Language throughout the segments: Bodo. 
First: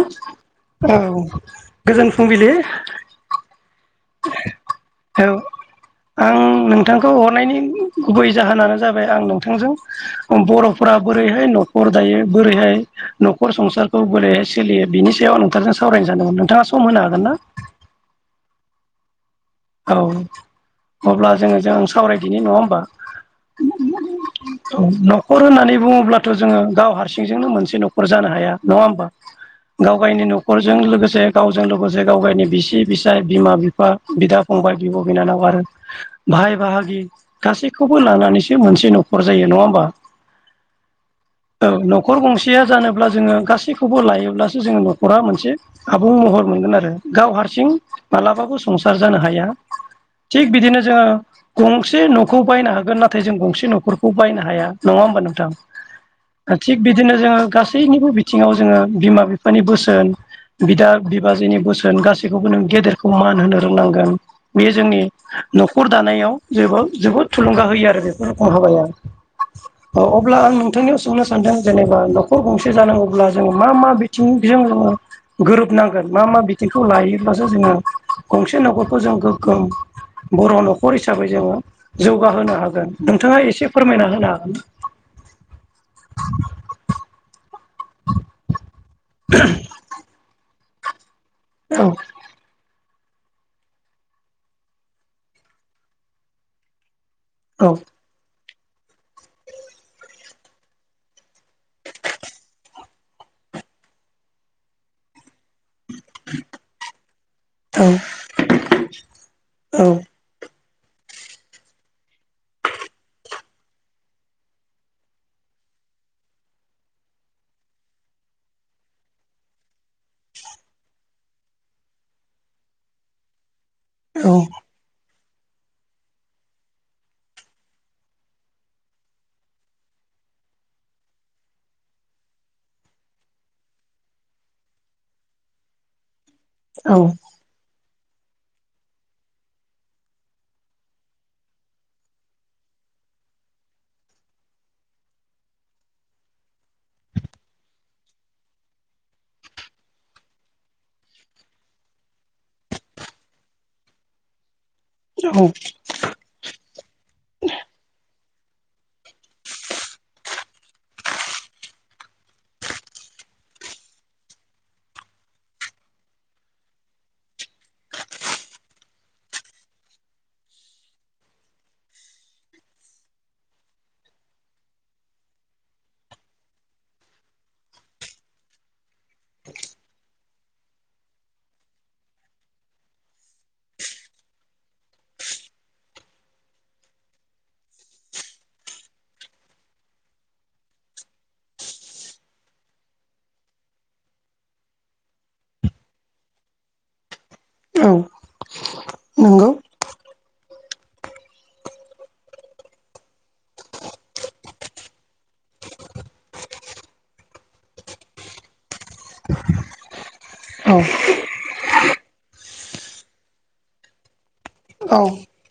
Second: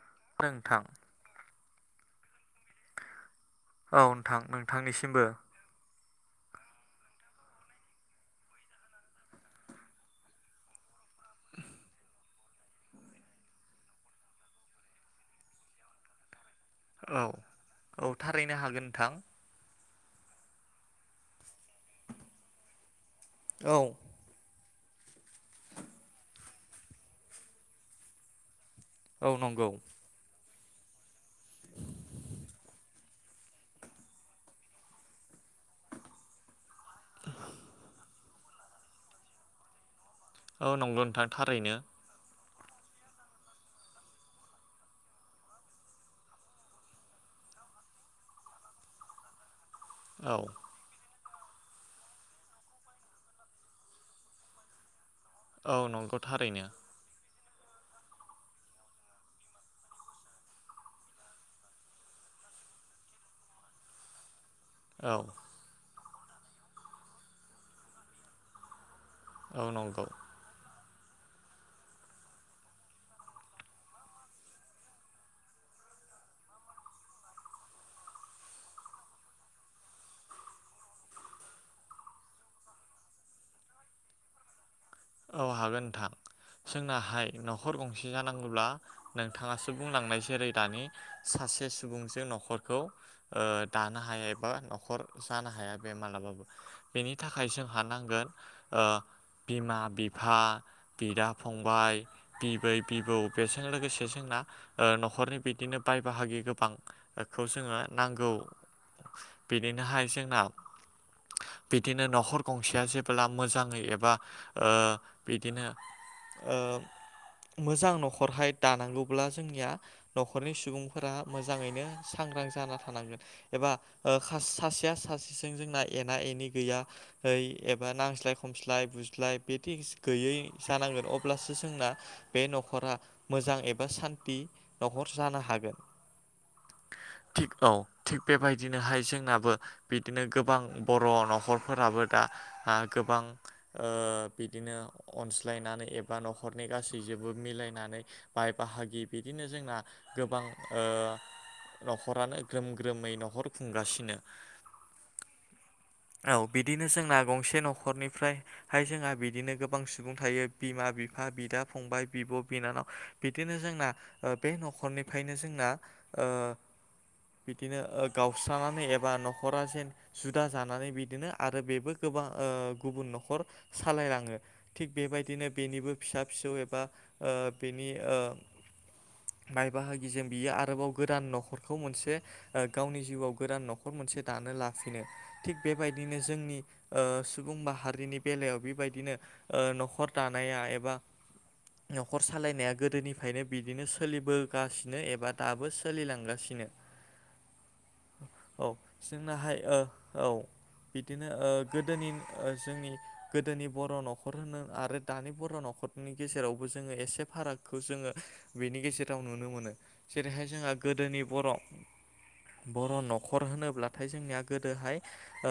ओ नोंथां औ गोजोन फुंबिलि। औ नोंथां औ नोंथांनिसिमबो। आं नोंथांखौ हरनायनि गुबै जाहोनानो जाबाय आं नोंथांजों बर'फोरा बोरैहाय न हर दायो बोरैहाय नखर संसारखौ बोरैहाय सोलियो बिनि सायाव आं नोंथांजों सावरायनो सानदोंमोन नोंथाङास औ औ थारैनो हागोन नोंथां। औ अब्ला जोङो जों सावरायदिनि नङा होमबा उम औ उम उम उम उम औ नखर होननानै बुङोब्लाथ‌ जोङो गाव हारसिंजोंनो मोनसे नखर जानो हाया। नङा होमबा औ नंगौ गाव गायनि न' खरजों लोगोसे गावजों लोगोसे गाव गायनि बिसि बिसाय बिमा बिफा बिदा फंबाय बिब बिनानाव आरो भाय बाहागि गासैखौबो लानानैसो मोनसे नखर जायो। नङा होमबा? औ नंगौ नोंथां थारैनो। थिया जानोब्ला जोङो गासैखौबो लायोब्लासो जोङो नखरा मोनसे आबुं महर मोनगोन आरो गाव हा सिं मालाबाबो संसार जानो हाया औ थिग बिदिनो जोङो गंसे नखौ बायनो हागोन नाथाय जों गंसे नखरखौ बायनो हाया नङा होमबा नों थां औ नंगौ थारैनो थिग बिदिनो जोङो गासैनिबो बिथिङाव जोङो बिमा बिफानि बोसोन बिदा बिबाजैनि बोसोन गासिखौबो नों गेदेरखौ मान होनो रोंनांगोन। बेयो जोंनि औ नखर दानायाव जेबो जोबोद थुलुंगा होयो आरो बेफोर गथ गोरलै औ अ नंगौ अब्ला आं नोंथांनियावसो अब्ला सानदों जेनेबा नखर गंसे जानांगौब्ला जों मा मा बिथिंजों गोरोबनांगोन। मा मा बिथिंखौ लायोब्लासो जोङो गंसे नखरखौ जों गोगोम बर' नखर हिसाबै जोङो जौगाहोनो हागोन नोंथाङा एसे फोरमायना होनो हागोन? औ हागोन नोंथां जोंनाहाय नखर गंसे जानांगौब्ला नोंथाङासो बुंलांनाय जेरै दानि सासे औ सुबुंजों नखरखौ ओ दानो हाया एबा नखर जानो हाया बे मालाबाबो। बेनि थाखाय जोंहा औ नांगोन ओ बिमा बिफा बिदा फ फंबाय बिबै बिबौ बेजों लोगोसे जोंना ओ नखरनि बिदिनो बाय बाहागि गोबांखौ जोङो नांगौ औ बिनिनोहाय जोंना बिदिनो नखर गंसेया जेब्ला मोजाङै एबा ओ बिदिनो ओ मोजां न'खरहाय दानांगौब्ला जोंनिया न'खरनि सुबुंफोरा मोजाङैनो सांग थारां जाना थानांगोन एबा ओ खासे सासेआ सासेसो जों जोंना एना एनि गैया है एबा नांज्लाय खमस्लाय बुज्लाय बेटिगस गैयै जानांगोन अब्लासो जोंना बे न'खरा मोजां एबा सान्थि न'खर जानो हागोन औ थिग औ। थिग बेबायदिनोहाय जोंनाबो बिदिनो गोबां बर' न'खरफोराबो दा आ गोबां ओयो बिदिनो अनस्लायनानै एबा न'खरनि गासैजोंबो मिलायनानै बाय बाहागि बिदिन नो जोंना गोबां ओ न'खरानो ग्रोम ग्रोमै न'खर खुंगासिनो। औ औ बिदिनो जोंना गंसे न'खरनिफ्रायहाय जोंहा बि बिदिनो गोबां सुबुं थायो बिमा बिफा बिदा फंबाय बिब' बिनानाव बिदिनो जोंना ओ बे न'खरनिफ्रायनो जोंना ओ बिदिनो ओ गावस्रानानै एबा न'खरा जेन जुदा जानानै बिदिनो आरो बेबो गोबां ओ गुबन न'खर सालायलां ओ थिग बेबायदिनो बेनिबो फिसा फिसौ एबा ओ बेनि ओ बाय बाहागि जों बियो आरोबाव गोदान न'खरखौ मोनसे ओ गावनि जिउआव गोदान न'खर मोन मोनसे दानो लाफिनो थिग बेबायदिनो जोंनि ओ सुबुं माहारिनि बेलायाव बेबायदिनो ओ न'खर दानाया एबा न'खर सालायनाया गोदोनिफ्रायनो बिदिनो सोलिबोगासिनो एबा दाबो सोलिलांगासिनो। औ नंगौ जोंनाहाय ओ औ बिदिनो ओ गोदोनि जोंनि गोदोनि बर' न'खर न'खर होनो आरो दानि बर' न'खरनि गेजेरावबो जोङो एसे फारागखौ जोङो बेनि गेजेराव नुनो मोनो [inaudible] जेरैहाय जोंहा औ गोदोनि बर' बर' न'खर होनोब्लाथाय जोंनिया गोदोहाय औ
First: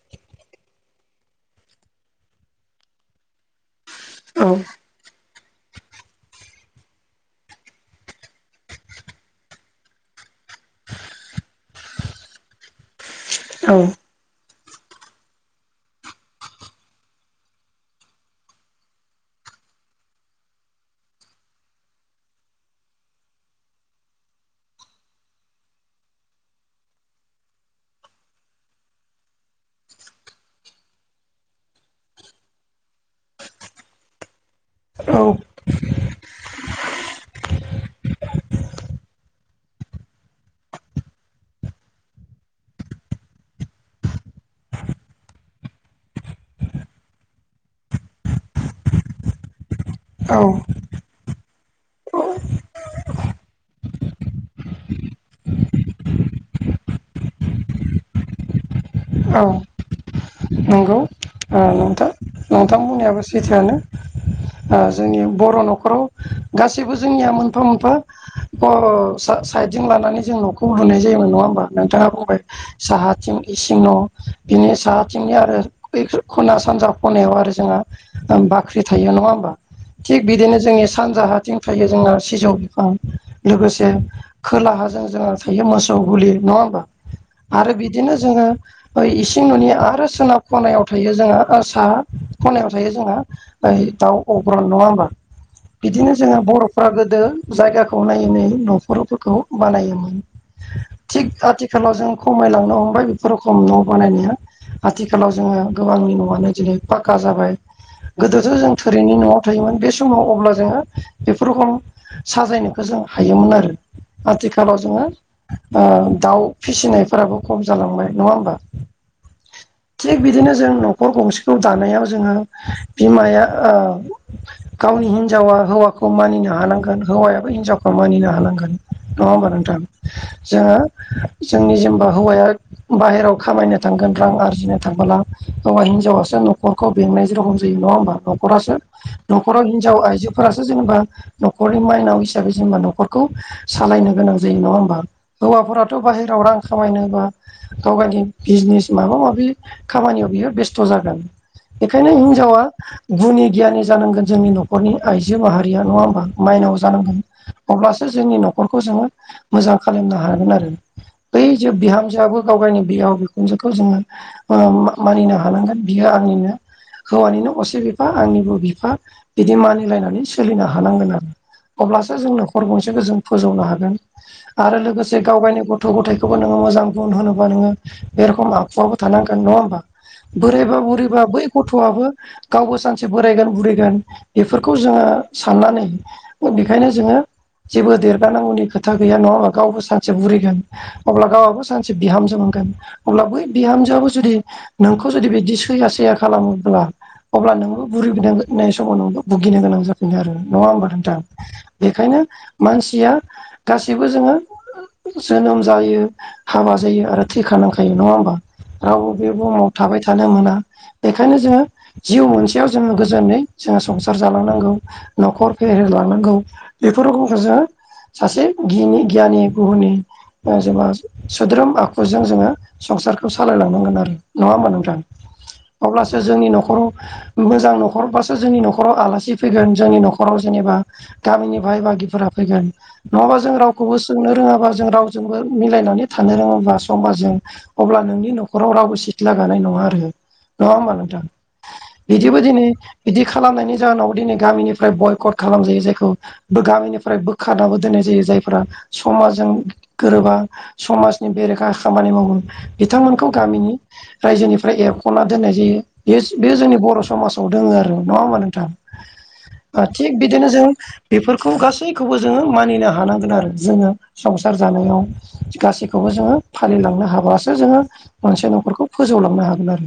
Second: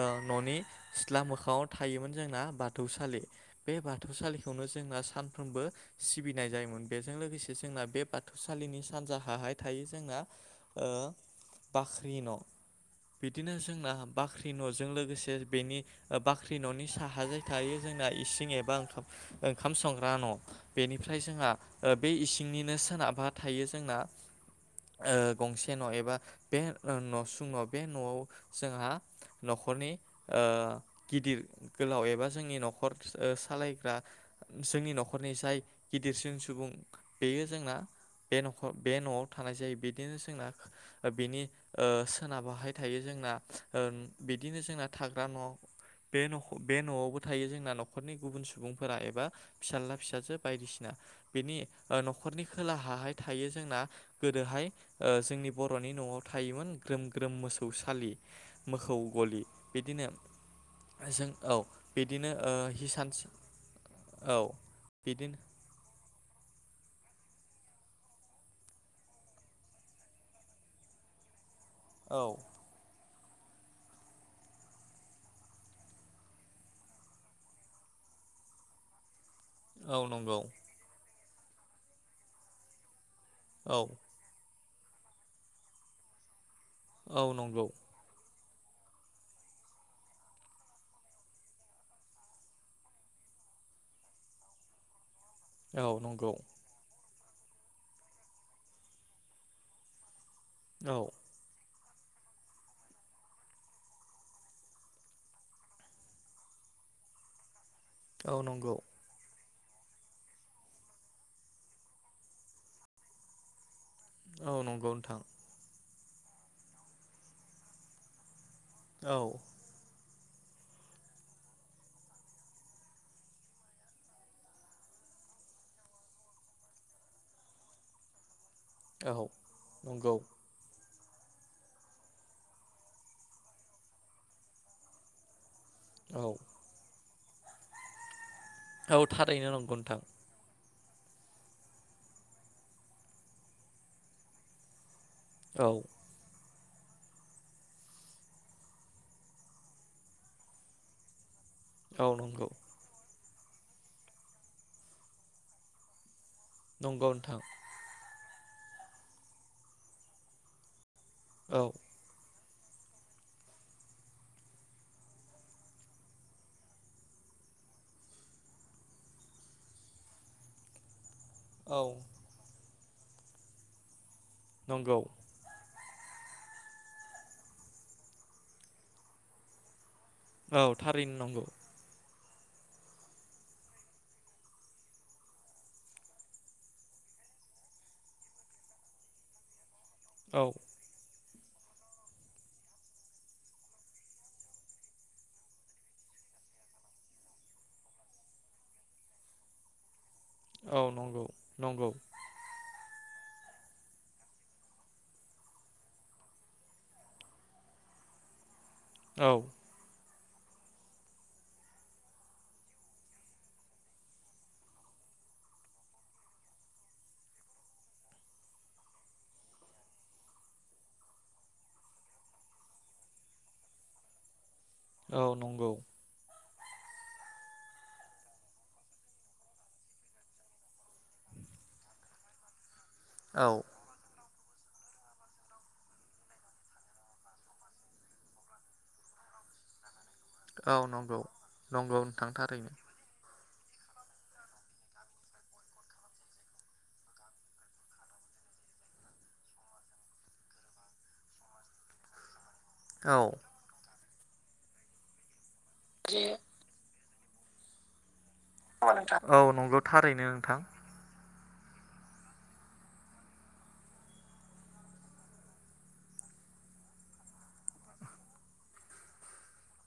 ओ न'नि सिथ्ला मोखाङाव थायोमोन जोंना बाथौसालि बे बाथौसालिखौनो जोंना सानफ्रोमबो सिबिनाय जायोमोन बेजों लोगोसे जोंना बे बाथौसालि नि सानजाहा हाय थायो जोंना बाख्रि न'। बिदिनो जोंना औ बाख्रि बाख्रि न'जों लोगोसे बेनि बाख्रि न'नि साहाजाय थायो जोंना इसिं ए बा ओंखाम संग्रा न' बेनिफ्राय जोंहा बे इसिंनिनो सोनाबा थायो जोंना ओ गंसे न' एबा बे न'सुं न' बे न'आव जोंहा न'खरनि ओ गिदिर गोलाव एबा जोंनि न'खर सालायग्रा जोंनि औ न'खरनि जाय गिदिरसिन सुबुं बेयो जोंना बे न'खर बे न'आव थानाय जायो बिदिनो जोंना बिनि ओ सोनाबाहाय थायो जों जोंना ओ बिदिनो जोंना थाग्रा न' बे न' बे न'आवबो थायो जोंना न'खरनि गुबुन सुबुंफोरा एबा फिसाज्ला फिसाजो औ बायदिसिना। बेनि ओ न'खरनि खोलाहाहाय थायो जोंना गोदोहाय ओ जोंनि बर'नि न'आव था थायोमोन ग्रोम ग्रोम मोसौसालि। मोखौ गलि औ बिदिनो नंगौ जों औ बिदिनो ओ हिसान सैथाआनो औ जोंनि बिदिनो बर' न'खराव गासिबो जोंनिया मोनफा मोनफा ओ साइद जों लानानै जों न'खौ लुनाय जायोमोन नङा होमबा? नोंथाङा औ बुंबाय साहाथिं इस बिनि साथिंनि आरो खना सानजा खनायाव आरो जोङा बाख्रि थायो नङा होमबा औ थिग नंगौ बिदिनो जोंनि सानजा हाथिं थायो जोंना सिजौ बिफां। औ लोगोसे खोलाहाजों जोंहा थायो मोसौ गुलि नङा औ नंगौ आरो बिदिनो जोङो इसिं न'नि आरो सोनाब खनायाव थायो जोंहा साहा खनायाव थायो जोंहा दाउ अग्रन नङा होमबा औ बिदिनो नंगौ जोंङो बर'फ्रा गो दो जायगाखौ नायै नायै न'रफोरखौ बानायोमोन औ थि आथि खालाव जों खमामलांनो हमबाय खराव खम न' बानायनाया आथिखालाव जोङो गोबांनि न'आनो दिनै फक्का जाबाय औ गोदोथ' जों नंगौ थोरिनि न'आव थायोमोन बे समाव अब्ला जोङो बेफोरखम साजायनोखौ जों हायोमोन आरो औ आथिखालाव नंगौ जोङो नोंथां दाउ ओ फिसिनायफोराबो खम जालांबाय नङा होमबा औ थिग बिदिनो जों न'खर गंसेखौ दानायाव जोङो बिमाया ओ गाव गावनि हिनजावा हौवाखौ मानिनो हानांगोन हौवायाबो हिनजावखौ मानिनो हानांगोन नङा औ होमबा नोंथां नंगौ जोङो जोंनि जेनेबा हौवाया बाहेराव खामायनो थांगोन रां आरजिनो थांबोला हौवा औ हिनजावासो नखरखौ बेंनाय जेरखम जायो नङा होमबा नखरासो औ थारैनो नखराव नंगौ हिनजाव नोंथां आइजोफोरा जेनेबा नखरनि माइनाव हिसाबै जेनेबा नखरखौ सालायनो गोनां जायो नङा होमबा? औ हौवाफोराथ बाहेरायाव रां खामायनोबा गाव गावनि बिजनेस माबा माबि खामानियाव बियो बेस्थ जागोन औ बेखायनो नंगौ हिनजावा गुनि गियानि जानांगोन जोंनि नखरनि आइजो माहारिया नङा होमबा? माइनाव नंगौ जानांगोन नोंथां अब्लासो जोंनि नखरखौ जोङो मोजां खालामनो हागोन आरो ओय औ जो बिहामजोयाबो गाव गावनि बियाव बिखुनजोखौ जोङो ओ मानिनो हानांगोन बियो आंनिनो हौवानिनो असे बिफा आंनिबो बिफा बिदि मानिलायनानै सोलिनो हानांगोन आ औ अब्लासो जों नखर गंसेखौ जों फोजौनो हागोन आरो नंगौ लोगोसे गाव गायनि गथ थ गथायखौबो नोङो मोजां गुन होनोबा नोङो बे रखम आखुआाबबो थानांगोन नङा होमबा? औ बोरायबा थारैनो बुरैबा बै नंगौ गथआबो गावबो सानसे बोरायगोन बुरैगोन बेफोरखौ जोङो साननानै बेखायनो जोङो जेबो देरगानांगौनि खोथा गैया नङाबा गावबो सानसे औ बुरैगोन अब्ला गावआबबो सानसे बिहाम जो मोनगोन अब्ला बै बिहामजोआबो जुदि नोंखौ जुदि बिदि सैया सैया खालामोब्ला अब्ला नोंबो बुरि [unintelligible] समाव नोंबो भुगिनो गोनां जा गोन आरो नङा औ होमबा नोंथां नंगौ नंगौ बेखायनो मानसिया गासिबो जोङो जोनोम जायो हाबा जायो आरो थैखानांखायो नङा होमबा रावबो बे औ बुहुमाव थाबाय थानो मोना बेखायनो जोङो जिउ मोनसेयाव जोङो गोजोनै जों संसार जालांनांगौ नखर फेहेरलांनांगौ बेफोर गुनखौसो सासे गिनि गियानि गुहुनि [unintelligible] सोद्रोम आख जों जोङो संसारखौ सालायलांनांगोन आरो नङा होमबा नोंथां औ नंगौ अब्लासो जोंनि नख खराव मोजां नखरबासो जोंनि नखराव आलासि फैगोन जोंनि नखराव जेनेबा गामिनि बाय बागिफोरा फैगोन नङाबा औ जों रावखौबो सोंनो रोङाबा जों रावजोंबो मिलायनानै थानो रोङाबा समाजजों अब्ला नोंनि नखराव रावबो सिथ्ला गानाय नङा आरो नङा औ होमबा नंगौ नोंथां नंगौ नोंथां बिदिबो दिनै थारैनो बिदि खालामनायनि जाहोनावबो दिनै गामिनिफ्राय बयकट खालाम जायो जायखौ गामिनिफ्राय बोखारनाबो दोननाय जायो जायफोरा समाजजों गोरोबा समाजनि बेरेखा खामानि मावो औ बिथांमोनखौ गामिनि रायजोनिफ्राय एरखना दोननाय जायो बेयोस बेयो जोंनि बर समाजाव दोङो आरो नङा होनबा नों थां औ नंगौ ओ थिग थारैनो बिदिनो नोंथां जों बेफोर खौ गासैखौबो जोङो मानिनो हानांगोन आरो जोङो संसार जानायाव गासैखौबो जोङो फालिलांनो हाबासो जोङो मोनसे नखरखौ फोजौलांनो हागोन आरो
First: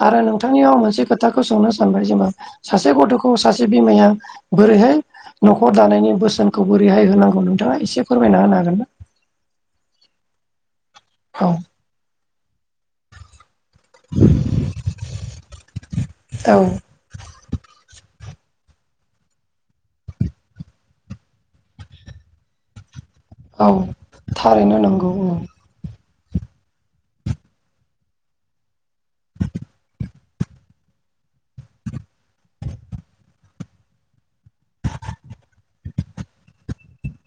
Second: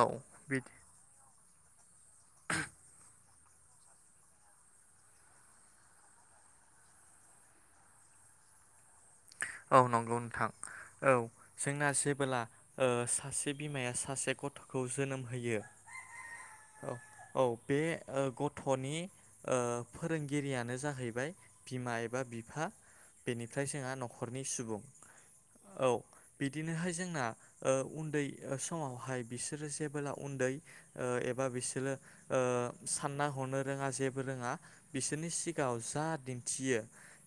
औ आरो बिदि नोंथांनियाव आं मोनसे खोथ थाखौ सोंनो सानबाय जेनबा सासे गथखौ सासे बिमाया बोरैहाय? नखर दानायनि बोसोनखौबो बोरैहाय होनांगौ नोंथाङा एसे फोरमायना होनो हागोन ना? औ नंगौ नोंथां औ जोंना जेबोला ओ सासे बिमाया सासे गथखौ जोनोम होयो औ औ बे ओ गथनि ओ फोरोंगिरियानो जाहैबाय बिमा एबा बिफा बेनिफ्राय औ जोंहा नख थारैनो नांगौ ओं बिदिनोहाय जोंना ओ उन्दै समावहाय बिसोरो जेबोला उन्दै ओ एबा बिसोरो ओ सानना हनो रोङा जेबो रोङा बिसोरनि सिगाङाव जा दिन्थियो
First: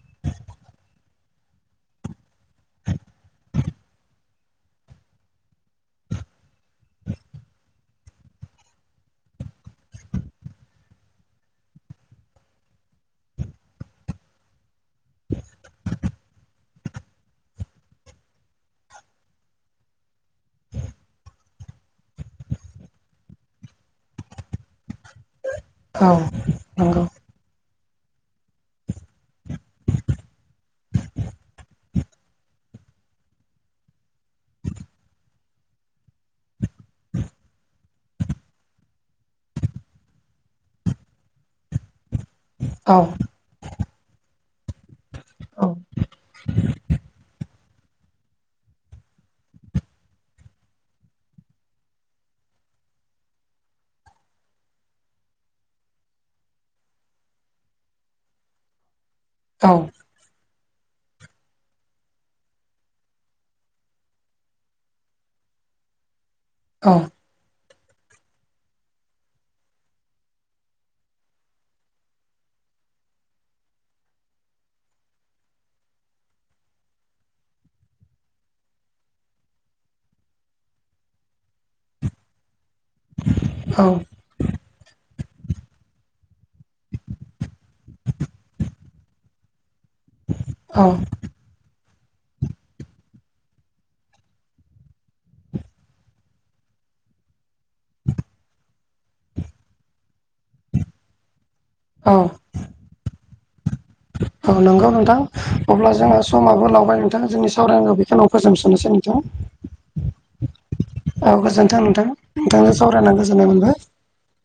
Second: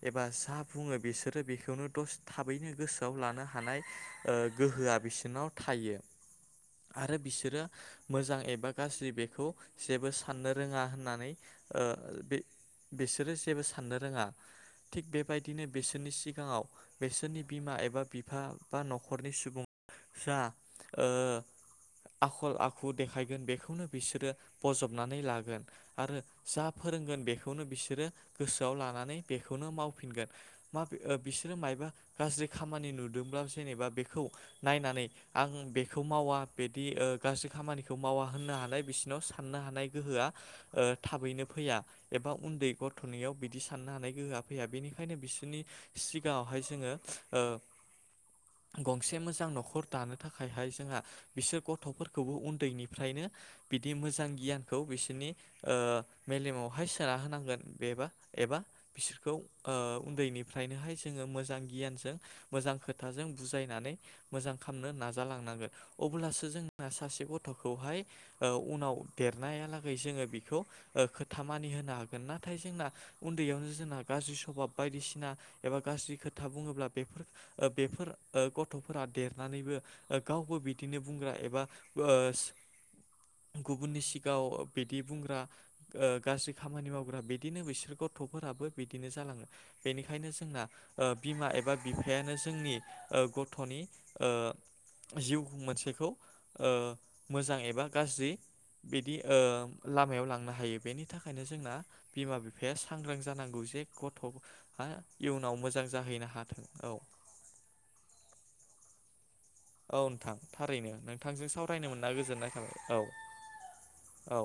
एबा जा बुङो बेसोरो बेख बेखौनो दसे थाबैनो गोसोआव लानो हानाय गोहोआ ओ बिसनाव थायो आरो बिसोरो मोजां एबा गाज्रि बेखौ जेबो साननो रोङा होननानै ओ बे बिसोरो जेबो साननो रोङा थिग बेबायदिनो बिसोरनि सिगां सिगाङाव बिसोरनि बिमा एबा बिफा बा न'खरनि सुबुं जा ओ आखल आखु देखायगोन बेखौनो बिसोरो बजब नानै लागोन औ आरो जा नंगौ फोरोंगोन बेखौनो बिस बिसोरो गोसोआव लानानै बेखौनो मावफिनगोन मा बिसोरो मायबा गाज्रि खामानि नुदोंब्ला जेनेबा बेखौ नायनानै आं बेखौ खौ मावा बिदि गाज्रि खामानिखौ मावा होननो हानाय बिसिनाव साननो हानाय गोहोआ ओ थाबैनो फैया एबा उन्दै औ गथ'नियाव बिदि साननो हानाय गोहोआ फैया बेनिखायनो बिसोरनि औ सिगाङावहाय जोङो गंसे मोजां न'खर दानो थाखायहाय जोंहा बिसोर गथ'फोरखौबो उन्दैनिफ्रायनो बिदि मोजां गियानखौ बिसोरनि मेलेमावहाय सोना होनांगोन बेबा एबा बिसोरखौ औ ओ उन्दैनि निफ्रायनोहाय जोङो मोजां गियानजों मोजां खोथाजों बुजायनानै मोजां खालामनो नाजालां लांनांगोन अब्लासो जों सासे गथ' खौहाय उनाव देरनायालागै जोङो बेखौ खोथा मानि होनो हागोन नाथाय जोंना उन्दैयावनो जोंना गाज्रि सभाब बायदिसिना एबा गाज्रि खोथा बुङोब्ला बेफोर बेफोर गथ'फोरा देरनानैबो गाव बो बिदिनो बुंग्रा एबा ओ औ गुबुननि सिगाङाव बिदि बुंग्रा ओ गाज्रि खामानि मावग्रा बिदिनो बिसोर गथ'फोराबो बिदिनो जालाङो बे खायनो जोंना औ बिमा एबा बिफायानो जोंनि गथ'नि ओ जिउ मोनसेखौ ओ मोजां एबा गाज्रि बिदि ओ लामायाव लांनो हायो बेनि थाखायनो जोंना औ बिमा बिफाया सांग्रां जानांगौ जे गथ' औ नंगौ नोंथां अब्ला जोंहा समाबो औ लावबाय नोंथां जोंनि सावरायनांगौ बेखौनो फोजोबस'नोसै नोंथां औ नोंथां थारैनो औ नोंथांजों गोजोन्थों सावरायनो नोंथां मोना गोजोननाय नोंथांजों थाबाय सावरायना गोजोननाय मोनबाय औ। औ